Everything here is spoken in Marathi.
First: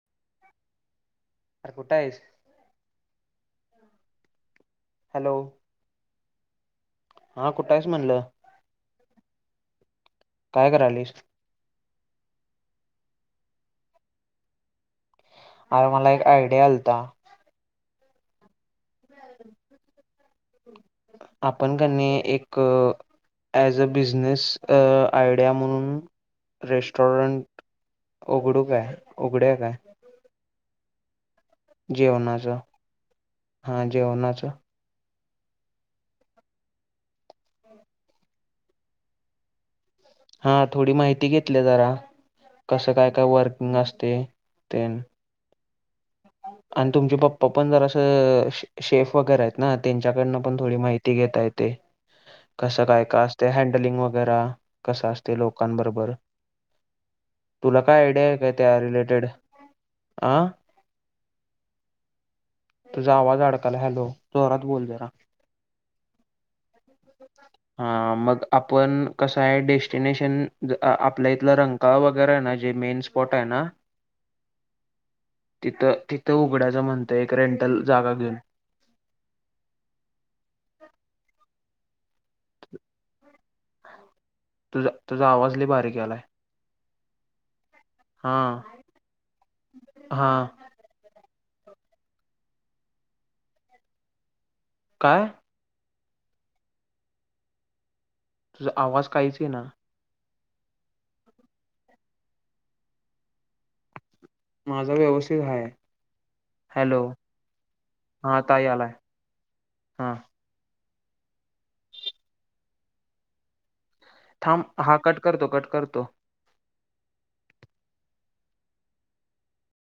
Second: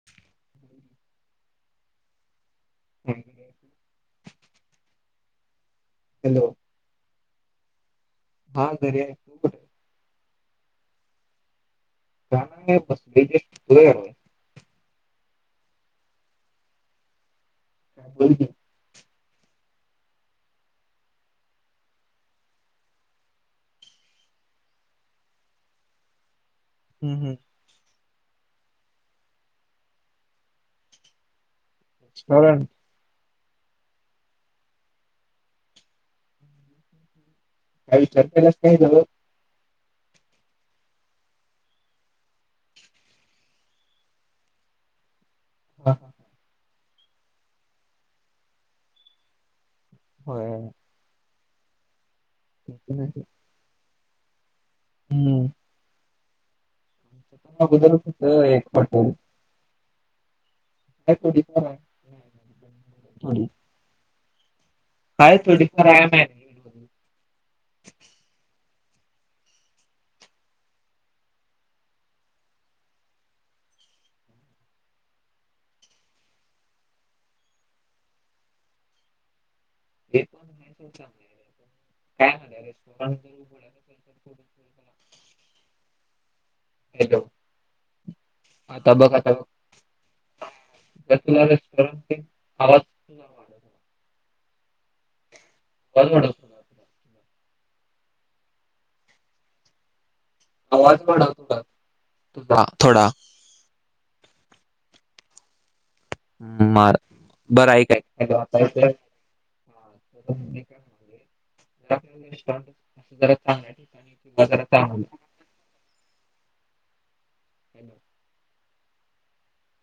[unintelligible] आ कुठं आहेस. हम्. हॅलो. ह. हा कुठं आहेच म्हणलं. हा दर आहे तू कुठ. काय करायलस. ना बसजेस्र. अरे मला एक आयडिया आलता. ब [unintelligible] आपण क एक. ॲज अ बिझनेस आयडिया म्हणून. हम्म हम्म रेस्टॉरंट उघडू काय उघड काय. जेवणाचं कारण हा जेवणाच. ह ह. त्या विचार केलाच नाही झागं. हा थोडी माहिती घेतली जरा कसं काय काय वर्किंग असते ते. हा हा. आणि तुमचे पप्पा पण जर असं शेफ वगैरे आहेत ना त्यांच्याकडनं होय पण होय. थोडी माहिती. घता येते ते कस पण काय आहे. का असते हँडलिंग वगैर कसं असते हम्म लोक. दकबरोबर तुला अगोदर काय आयडिया आहे होतं काय एक त्या हॉटेल रिलेटेड. आ. ह क. तुझा आवाज अडकला हलो जोरात बोल दे ना. तोडीपय. हो. हा मग आपण कसं आहे डेस्टिनेशन आपल्या इथलं रंकाळ वगैरे आहे ना जे मेन्स. फट आहे ना. तिथं तिथं उघड्याचं म्हणतं एक रेंटल जागा घेऊन. हे पण नाहीे काय म्ह अरेण. तुझा तुझा आवाज ल बारीक आलाय. हॅलो, हा आता बघ आता, हा आवाजऽ हवा, काय? ब मोठऽ तुझा आवाज काहीच इना. आवाज पण थोडा,, तुझा,, थोडा. माझा व्यवस्थित हाय. मार, बरं ऐक ऐक. हा आता यालाय हा अस जरा चांगणी. थांब, हा कट करतो, कट करतो, हॅलो,